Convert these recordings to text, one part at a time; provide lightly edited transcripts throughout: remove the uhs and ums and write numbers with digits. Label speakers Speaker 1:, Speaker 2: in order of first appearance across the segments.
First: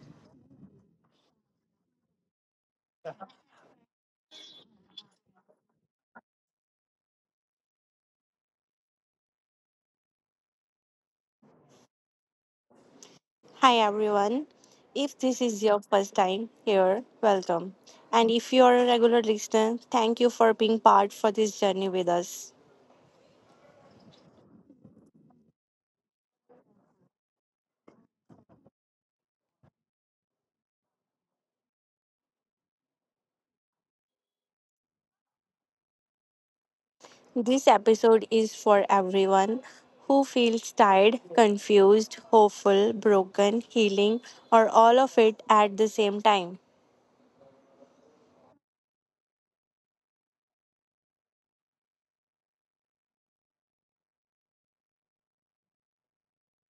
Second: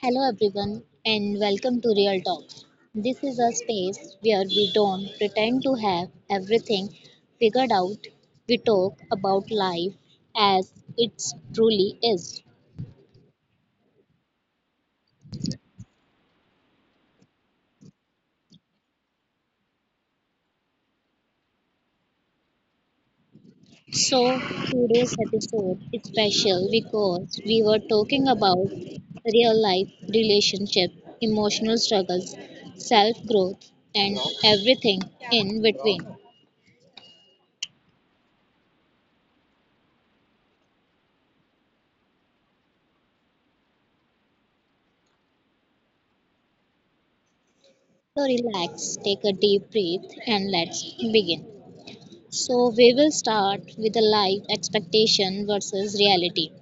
Speaker 1: Hello, everyone, and welcome to Real Talks. This is a space where we don't pretend to have everything figured out. We talk about life as it truly is.
Speaker 2: Hi everyone. If this is your first time here, welcome. And if you are a regular listener, thank you for being part for this journey with us.
Speaker 1: So, today's episode is special because we were talking about real life relationship, emotional struggles, self growth, and everything in between.
Speaker 2: This episode is for everyone who feels tired, confused, hopeful, broken, healing, or all of it at the same time.
Speaker 1: So, relax, take a deep breath, and let's begin. So, we will start with the life expectation versus reality.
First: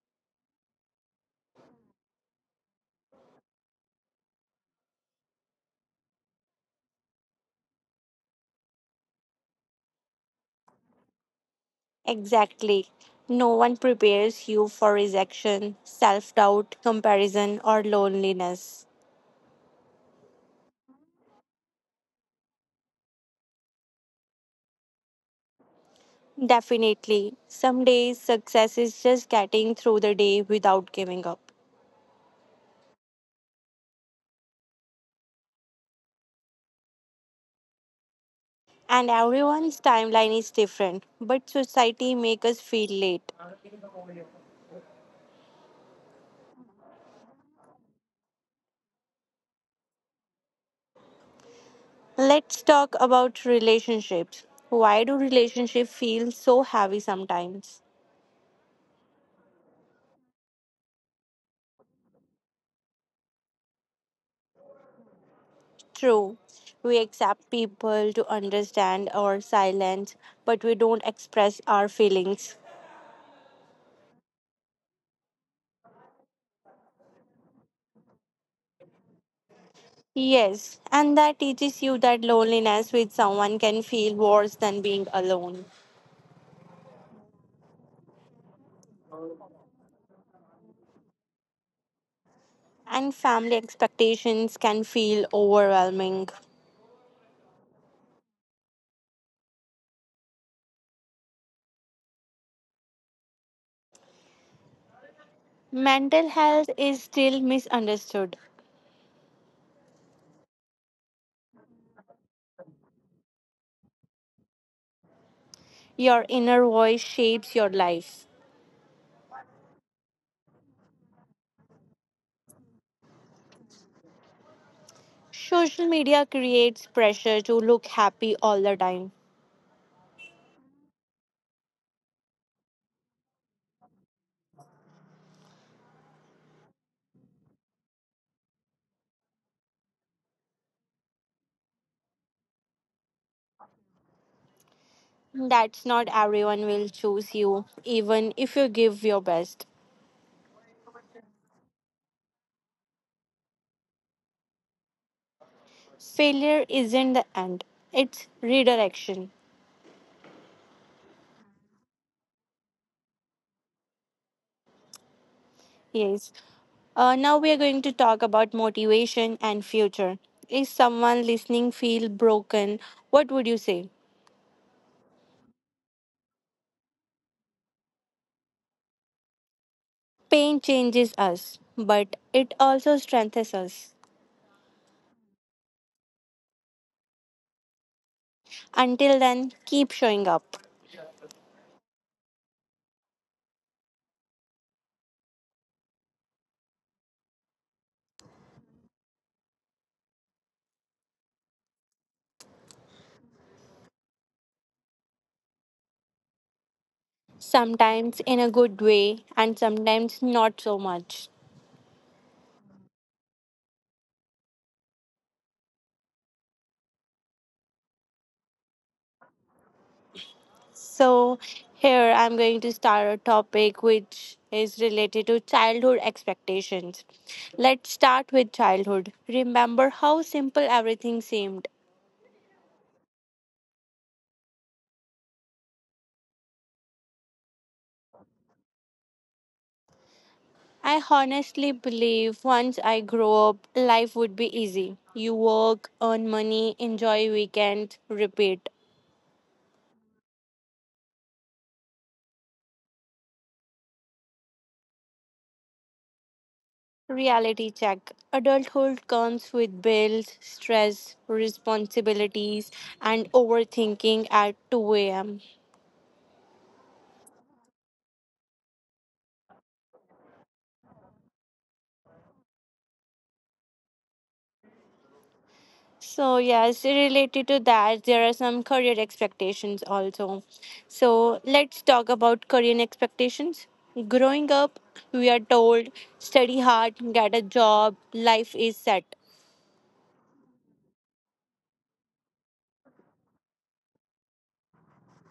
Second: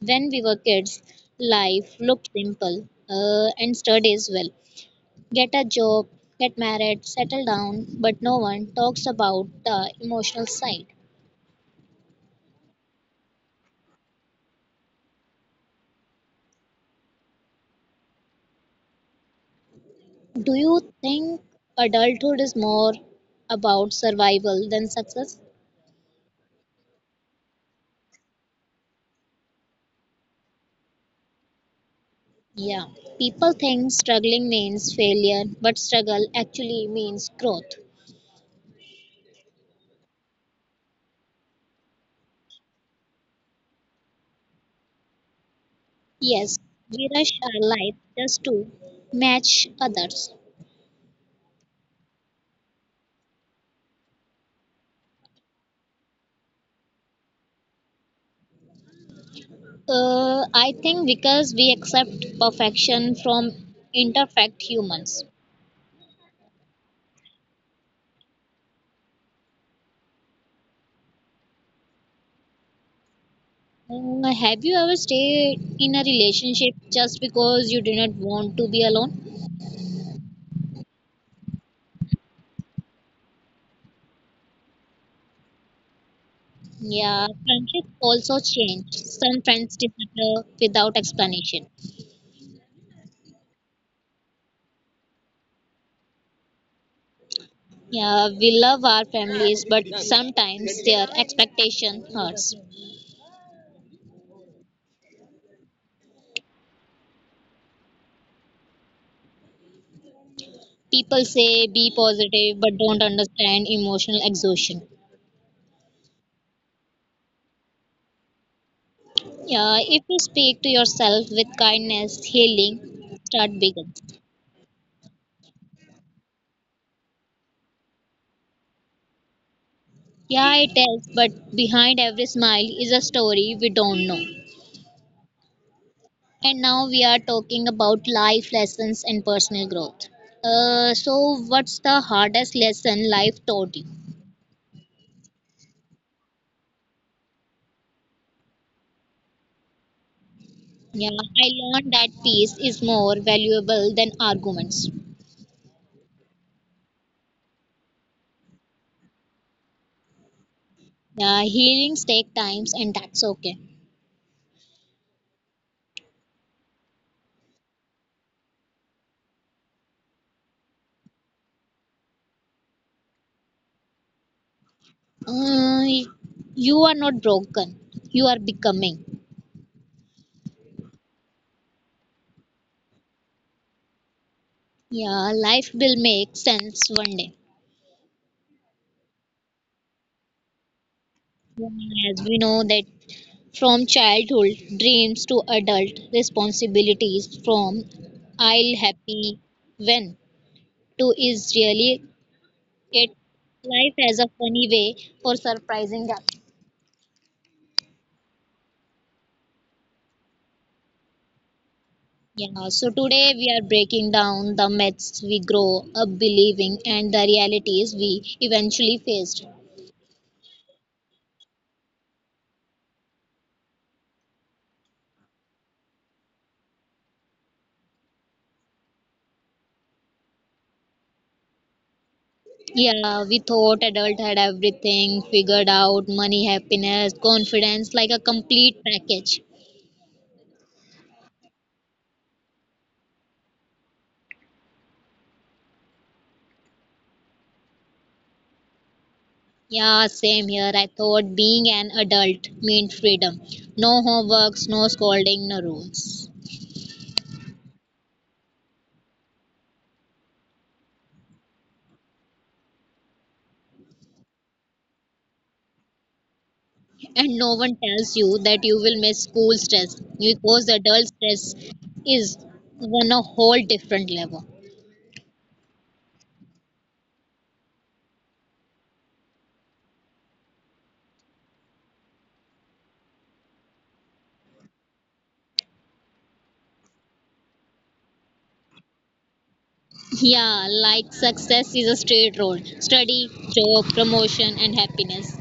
Speaker 1: When we were kids, life looked simple and sturdy as well. Get a job, get married, settle down, but no one talks about the emotional side.
Speaker 2: Exactly. No one prepares you for rejection, self doubt, comparison, or loneliness.
Speaker 1: Do you think adulthood is more about survival than success?
Speaker 2: Definitely. Some days success is just getting through the day without giving up.
Speaker 1: Yeah. People think struggling means failure, but struggle actually means growth.
Speaker 2: And everyone's timeline is different, but society makes us feel late.
Speaker 1: Yes, we rush our life just to match others.
Speaker 2: Let's talk about relationships. Why do relationships feel so heavy sometimes?
Speaker 1: I think because we accept perfection from imperfect humans.
Speaker 2: True, we accept people to understand our silence, but we don't express our feelings.
Speaker 1: Have you ever stayed in a relationship just because you did not want to be alone?
Speaker 2: Yes, and that teaches you that loneliness with someone can feel worse than being alone.
Speaker 1: Yeah, friendships also change. Some friends disappear without explanation.
Speaker 2: And family expectations can feel overwhelming.
Speaker 1: Yeah, we love our families, but sometimes their expectation hurts.
Speaker 2: Mental health is still misunderstood.
Speaker 1: People say be positive, but don't understand emotional exhaustion.
Speaker 2: Your inner voice shapes your life.
Speaker 1: Yeah, if you speak to yourself with kindness, healing start begins.
Speaker 2: Social media creates pressure to look happy all the time.
Speaker 1: Yeah, it is, but behind every smile is a story we don't know. And now we are talking about life lessons and personal growth. So, what's the hardest lesson life taught you?
Speaker 2: That's not everyone will choose you, even if you give your best.
Speaker 1: Yeah, I learned that peace is more valuable than arguments.
Speaker 2: Failure isn't the end, it's redirection.
Speaker 1: Yeah, healings take times, and that's okay.
Speaker 2: Yes. Now we are going to talk about motivation and future. If someone listening feel broken, what would you say?
Speaker 1: Uh, you are not broken. You are becoming.
Speaker 2: Pain changes us, but it also strengthens us.
Speaker 1: Yeah, life will make sense one day.
Speaker 2: Until then, keep showing up.
Speaker 1: Yeah, as we know that from childhood dreams to adult responsibilities, from I'll happy when to is really it life has a funny way for surprising us.
Speaker 2: Sometimes in a good way, and sometimes not so much.
Speaker 1: Yeah, so today we are breaking down the myths we grow up believing and the realities we eventually faced.
Speaker 2: So, here I'm going to start a topic which is related to childhood expectations. Let's start with childhood. Remember how simple everything seemed.
Speaker 1: Yeah, we thought adult had everything figured out money, happiness, confidence, like a complete package.
Speaker 2: I honestly believe once I grow up, life would be easy. You work, earn money, enjoy weekends, repeat.
Speaker 1: Yeah, same here. I thought being an adult meant freedom. No homeworks, no scolding, no rules.
Speaker 2: Reality check. Adulthood comes with bills, stress, responsibilities, and overthinking at 2 a.m.
Speaker 1: And no one tells you that you will miss school stress because adult stress is on a whole different level.
Speaker 2: So, yes, related to that, there are some career expectations also. So, let's talk about career expectations. Growing up, we are told study hard, get a job, life is set.
Speaker 1: Yeah, like success is a straight road study, job, promotion, and happiness.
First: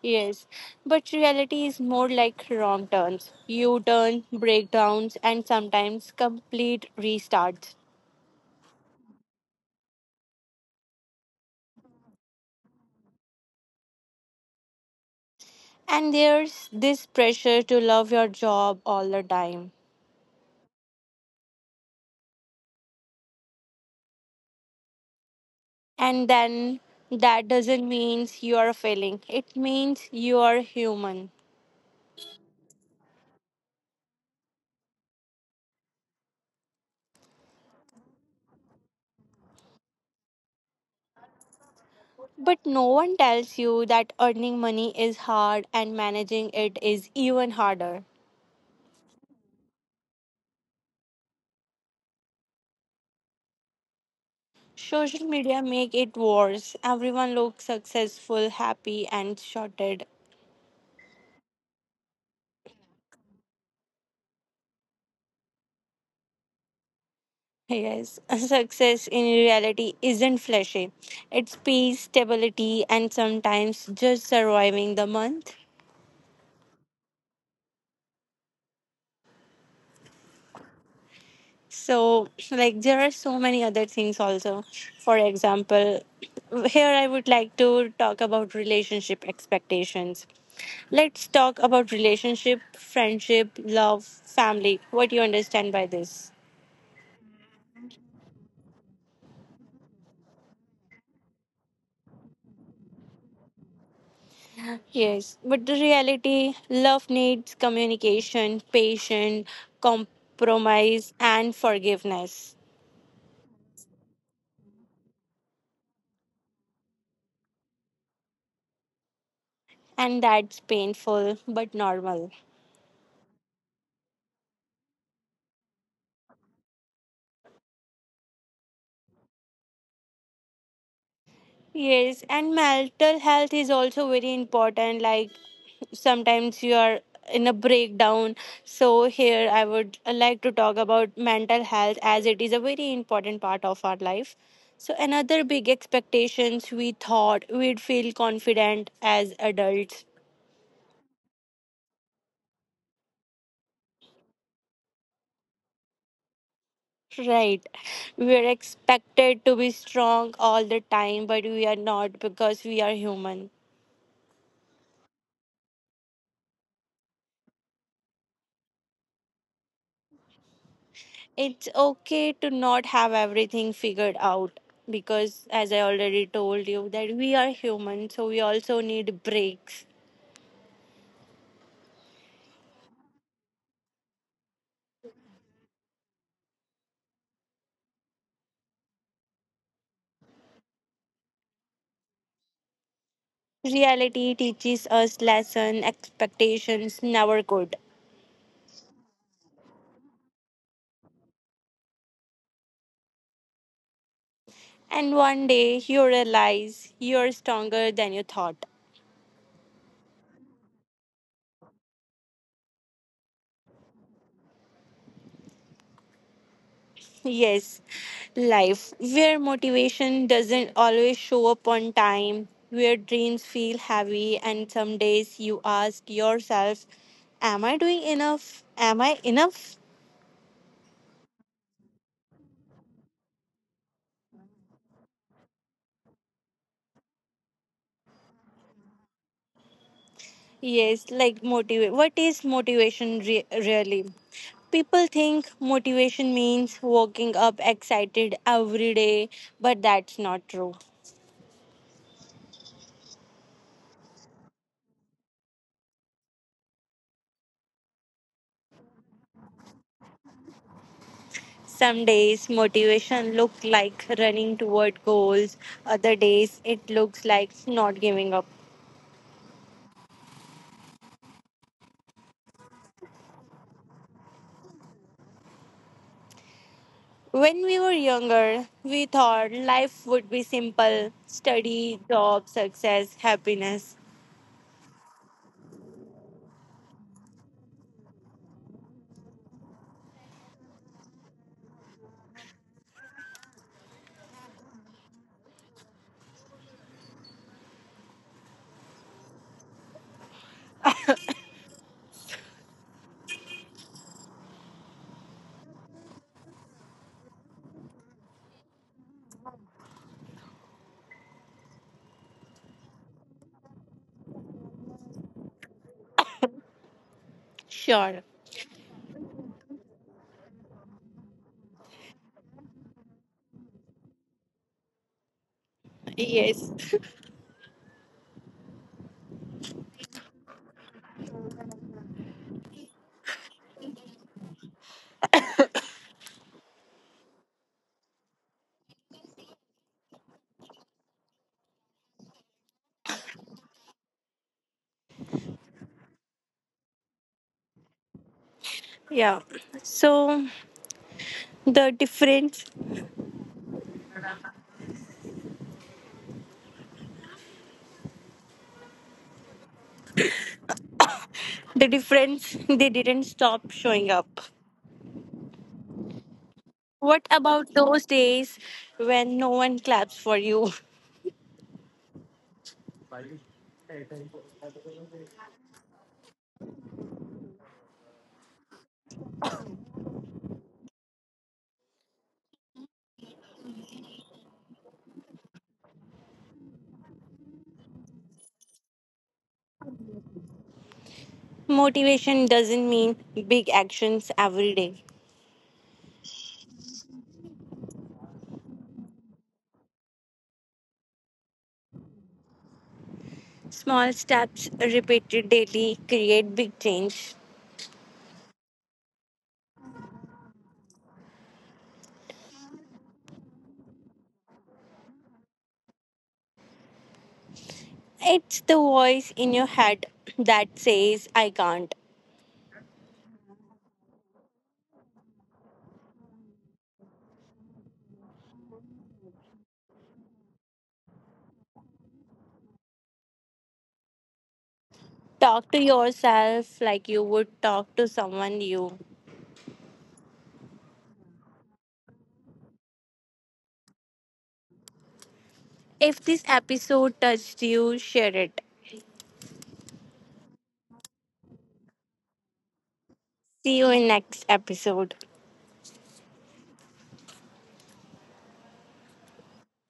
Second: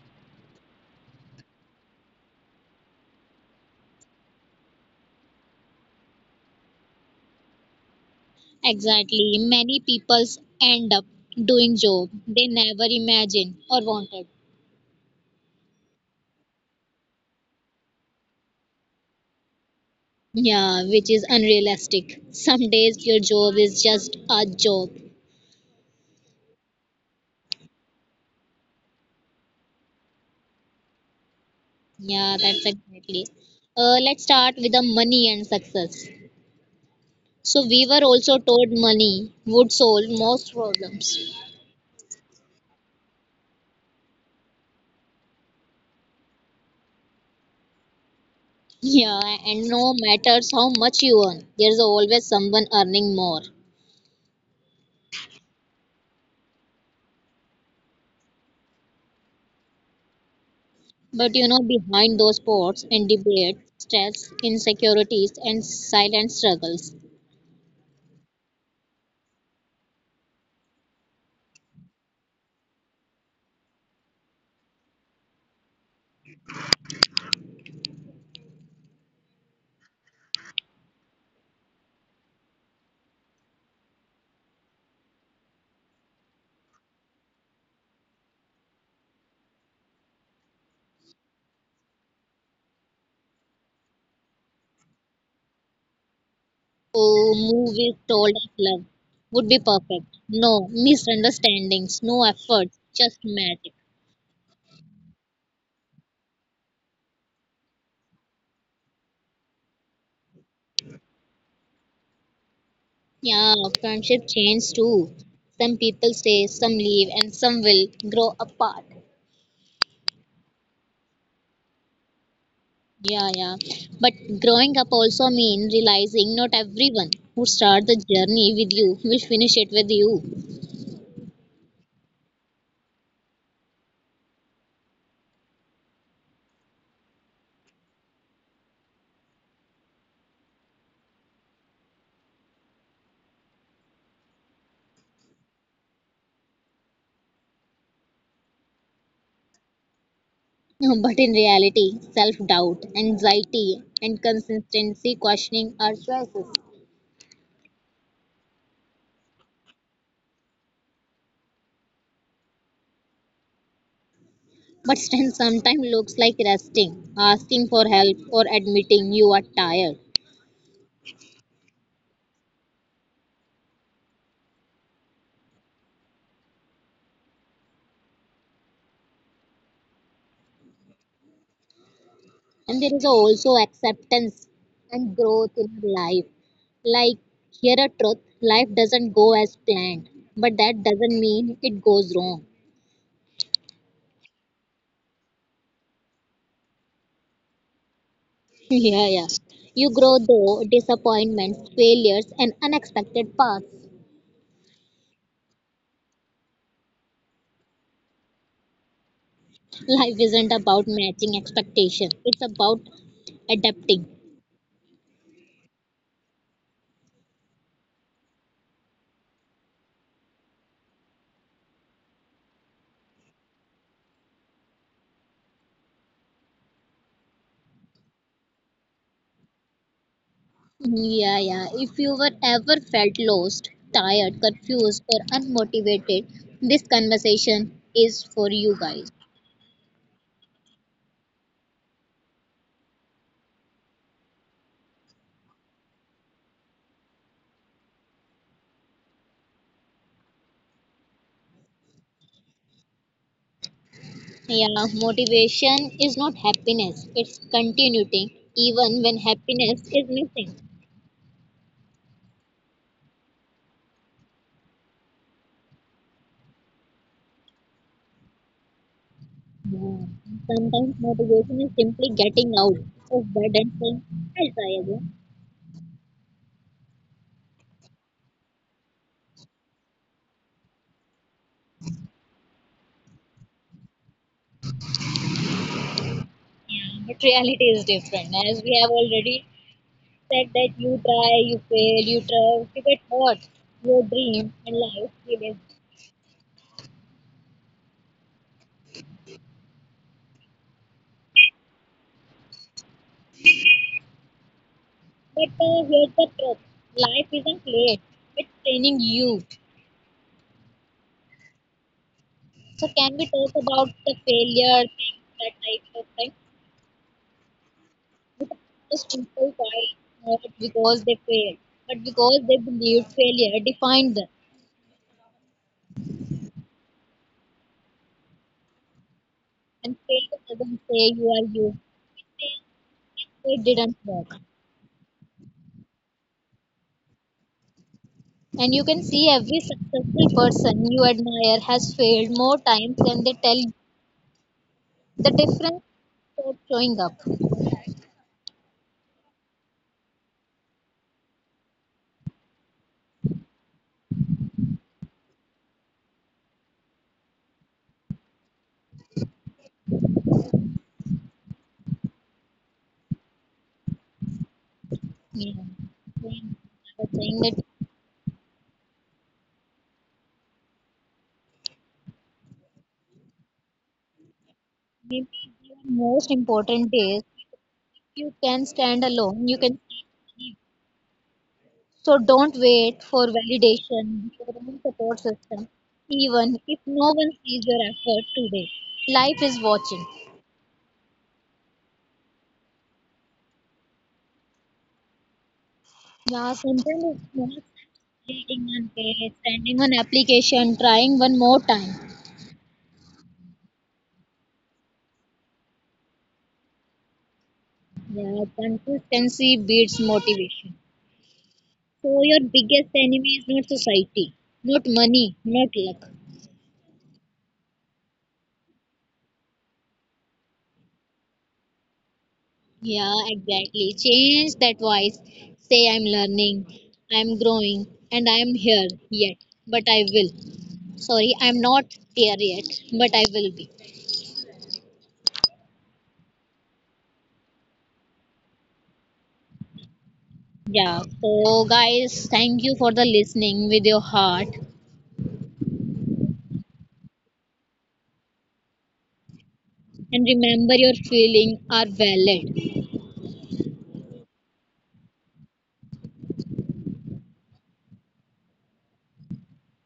Speaker 2: Yes, but reality is more like wrong turns, U turn, breakdowns, and sometimes complete restarts.
Speaker 1: Exactly. Many people end up doing job they never imagined or wanted.
Speaker 2: And there's this pressure to love your job all the time.
Speaker 1: Yeah, which is unrealistic. Some days your job is just a job.
Speaker 2: And then that doesn't mean you are failing, it means you are human.
Speaker 1: Yeah, that's exactly. Let's start with the money and success. So we were also told money would solve most problems.
Speaker 2: But no one tells you that earning money is hard and managing it is even harder.
Speaker 1: Yeah, and no matters how much you earn, there's always someone earning more.
Speaker 2: Social media make it worse. Everyone looks successful, happy and sorted.
Speaker 1: But behind those sports and debate, stress, insecurities, and silent struggles.
Speaker 2: Yes, success in reality isn't flashy. It's peace, stability and sometimes just surviving the month. So, like, there are so many other things also. For example, here I would like to talk about relationship expectations. Let's talk about relationship, friendship, love, family. What do you understand by this?
Speaker 1: Oh, movies told as love would be perfect. No misunderstandings, no efforts, just magic.
Speaker 2: Yes, but the reality, love needs communication, patience, compromise, and forgiveness.
Speaker 1: Yeah, friendship change too. Some people stay, some leave, and some will grow apart.
Speaker 2: And that's painful but normal.
Speaker 1: Yeah, yeah. But growing up also means realizing not everyone who starts the journey with you will finish it with you.
Speaker 2: Yes, and mental health is also very important. Like sometimes you are in a breakdown. So, here I would like to talk about mental health as it is a very important part of our life. So, another big expectations we thought we'd feel confident as adults.
Speaker 1: But in reality, self doubt, anxiety, and consistency questioning our choices.
Speaker 2: Right. We are expected to be strong all the time, but we are not because we are human.
Speaker 1: But strength sometimes looks like resting, asking for help, or admitting you are tired.
Speaker 2: It's okay to not have everything figured out because as I already told you that we are human, so we also need breaks.
Speaker 1: And there is also acceptance and growth in our life. Like, here a truth life doesn't go as planned, but that doesn't mean it goes wrong.
Speaker 2: Reality teaches us lesson expectations never could,
Speaker 1: Yeah, yeah. You grow though disappointments, failures, and unexpected paths.
Speaker 2: and one day you realize you're stronger than you thought.
Speaker 1: Life isn't about matching expectation. It's about adapting.
Speaker 2: Yes, life where motivation doesn't always show up on time, where dreams feel heavy, and some days you ask yourself, am I doing enough? Am I enough?
Speaker 1: Yeah, yeah. If you were ever felt lost, tired, confused, or unmotivated, this conversation is for you guys.
Speaker 2: Yes, like motivate. What is motivation really? People think motivation means waking up excited every day, but that's not true.
Speaker 1: Yeah, motivation is not happiness, it's continuity, even when happiness is missing.
Speaker 2: Some days motivation looks like running toward goals, other days it looks like not giving up.
Speaker 1: Sometimes motivation is simply getting out of bed and saying, I'll try again.
Speaker 2: When we were younger, we thought life would be simple study, job, success, happiness.
Speaker 1: Yeah, but reality is different, as we have already said that you try, you fail, you try, you get hurt, your dream and life you. But here's the truth: life isn't late; it's training you. So can we talk about the failure thing that I sometimes
Speaker 2: Sure.
Speaker 1: just people quite not because they failed, but because they believed failure defined them,
Speaker 2: Yes.
Speaker 1: and failure doesn't say you are you. It didn't work. And you can see every successful person you admire has failed more times than they tell. The difference starts showing up.
Speaker 2: Yeah. So the difference, the difference, they didn't stop showing up.
Speaker 1: Yeah. When I was
Speaker 2: What
Speaker 1: saying that
Speaker 2: about those days when no one claps for you?
Speaker 1: maybe the most important is you can stand alone, you can. So don't wait for validation, your own support system, even if no one sees your effort today. Life is watching.
Speaker 2: Motivation doesn't mean big actions every day.
Speaker 1: Yeah, sometimes it's not creating one page, sending one application, trying one more time.
Speaker 2: Small steps repeated daily create big change.
Speaker 1: Yeah, consistency beats motivation. So your biggest enemy is not society, not money, not luck.
Speaker 2: It's the voice in your head that says, I can't.
Speaker 1: Yeah, exactly. Change that voice. Say I'm learning, I'm growing, and I'm here yet, but I will. Sorry, I'm not there yet, but I will be.
Speaker 2: Talk to yourself like you would talk to someone new.
Speaker 1: Yeah. So guys, thank you for the listening with your heart
Speaker 2: If this episode touched you, share it.
Speaker 1: and remember your feelings are valid.
Speaker 2: See you in next episode.